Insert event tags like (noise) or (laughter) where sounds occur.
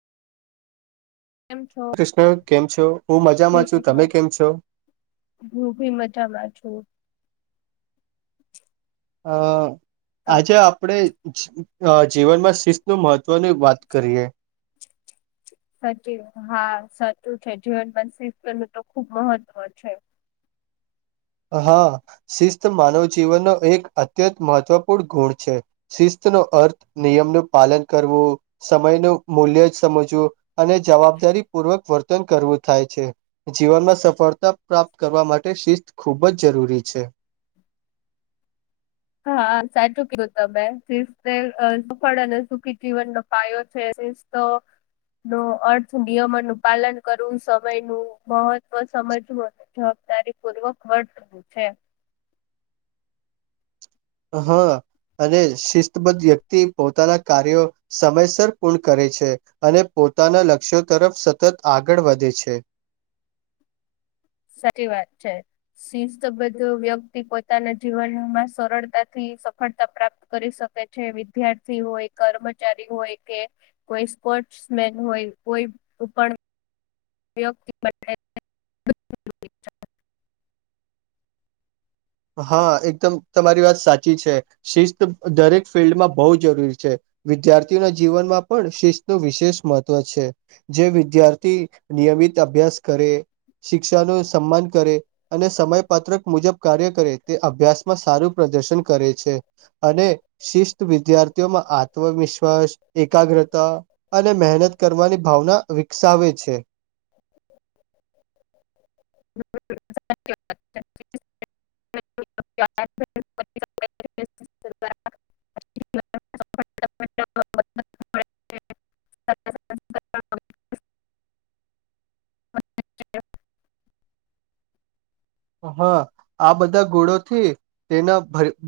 કેમ છો કૃષ્ણ કેમ છો? હું જય મજામાં છું, શ્રી તમે કૃષ્ણ કેમ છો? ઓ. અ આજે આપડે જી-જીવનમાં શિસ્ત નું મહ ત્વની વાત કરીએ સચી હા સાચું છે જીવન મનશિત કરવું તો ખુબ મહત્વ છે. હા શિસ્ત માનવ જીવનનો એક અત્યંત મહત્વપૂર્ણ ગુણ છે શિસ્ત નો અર્થ નિયમ નુ પાલન કરવું, સમય નું મૂલ્ય જ સમજવું અને જવાબદારી પૂર્વક વર્તન કરવું થાય છે જીવનમાં સફળતા પ્રાપ્ત કરવા માટે શિસ્ત ખૂબ જ જરૂરી છે. હા સાચું કીધું તમે શિસ્ત અ સફળ અને સુખી જીવનનો પાયો છે શિસ તો નો અર્થ નિયમો નું પાલન કરવું સમય નું મહત્વ સમજવું (unintelligible) દારી પૂર્વક વડ થુંવુ છે હા અને શિસ્તબદ્ધ વ્યક્તિ પોતાના કાર્યો સમયસર પૂર્ણ કરે છે અને પો પોતાના લક્ષ્યો તરફ સતત આગળ વધે છે. સારી વાત છે શિસ્તબદ્ધ વ્યક્તિ પોતાના જીવનમાં સરળતાથી સફળતા પ્રાપ્ત કરી શકે છે વિદ્યાર્થી હોય, કર્મચારી હોય, કે કોઈ સ્પો પોસ્ટ્સમેન હોય કોઈ કુ પણ વ્યક્તિ (unintelligible) હા એકદમ તમારી વાત સાચી છે શિસ્ત દરેક ફિલ્ડમાં બહુ જરૂરી છે વિદ્યાર્થીઓના જીવનમાં પણ શિસ્તનું વિશેષ મહત્વ છે જે વિદ્યાર્થી નિય નયમિત અભ્યાસ કરે, શિક્ષાનું સમ્માન કરે અને સમયપત્રક મુજબ કાર્ય કરે તે અભ્યાસમાં સારું પ્રદર્શન કરે છે અને શિસ્ત વિદ્યાર્થીઓમાં આત ત્મવિશ્વાસ, એકાગ્રતા અને મહેનત કરવાની ભાવના વિકસાવે છે (inaudible) (unintelligible) (inaudible) (inaudible) (inaudible) (inaudible) હા આ બધા ગુણોથી તેના ભ